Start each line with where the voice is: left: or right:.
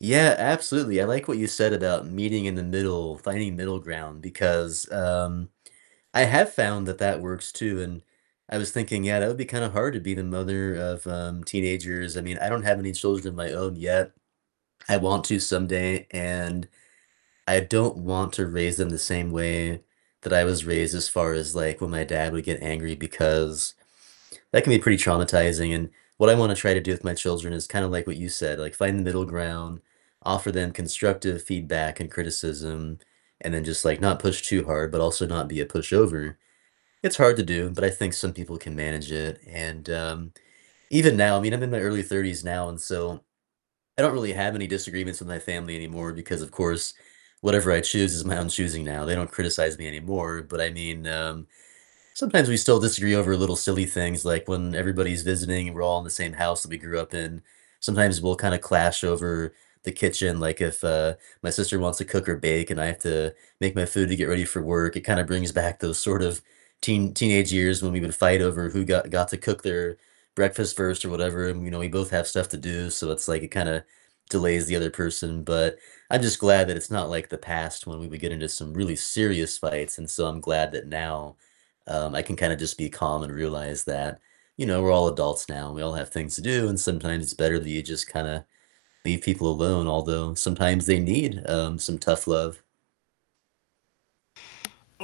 right: Yeah, absolutely, I like what you said about meeting in the middle, finding middle ground, because, um, I have found that that works too, and I was thinking, yeah, that would be kinda hard to be the mother of, um, teenagers. I mean, I don't have any children of my own yet; I want to someday, and I don't want to raise them the same way that I was raised as far as like when my dad would get angry because that can be pretty traumatizing, and what I want to try to do with my children is kinda like what you said, like, find the middle ground, offer them constructive feedback and criticism, and then just, like, not push too hard, but also not be a pushover. It's hard to do, but I think some people can manage it, and, um, even now, I mean, I'm in my early 30s now, and so, I don't really have any disagreements with my family anymore because of course, whatever I choose is my own choosing now, they don't criticize me anymore, but I mean, um, sometimes we still disagree over little silly things like when everybody's visiting and we're all in the same house that we grew up in. Sometimes we'll kinda clash over the kitchen, like if, uh, my sister wants to cook or bake and I have to make my food to get ready for work, it kinda brings back those sort of teen teenage years when we would fight over who got got to cook their breakfast first or whatever, and, you know, we both have stuff to do, so it's like it kinda delays the other person, but I just glad that it's not like the past when we would get into some really serious fights, and so, I'm glad that now, um, I can kinda just be calm and realize that, you know, we're all adults now and we all have things to do, and sometimes it's better that you just kinda leave people alone. Although sometimes they need, um, some tough love.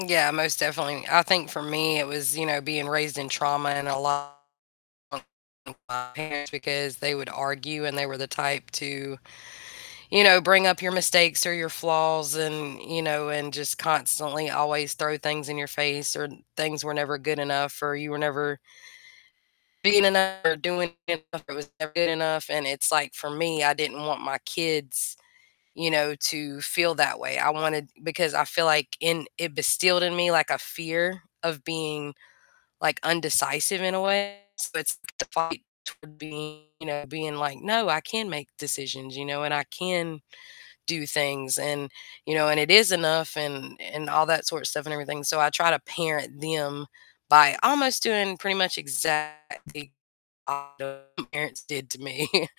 left: Yeah, most definitely. I think for me it was, you know, being raised in trauma and a lot [unintelligible] our parents because they would argue and they were the type to, you know, bring up your mistakes or your flaws and, you know, and just constantly always throw things in your face, or things were never good enough, or you were never being enou or doing [unintelligible] was never good enough, and it's like, for me, I didn't want my kids, you know, to feel that way. I wanted because I feel like in it instilled in me, like, a fear of being, like, indecisive, in a way, so it's the fight toward being, you know being like, "No, I can make decisions, you know, and I can do things and you know, and it is enough," and and all that sort of stuff and everything, so I try to parent them by almost doing pretty much exactly [unintelligible] parents did to me.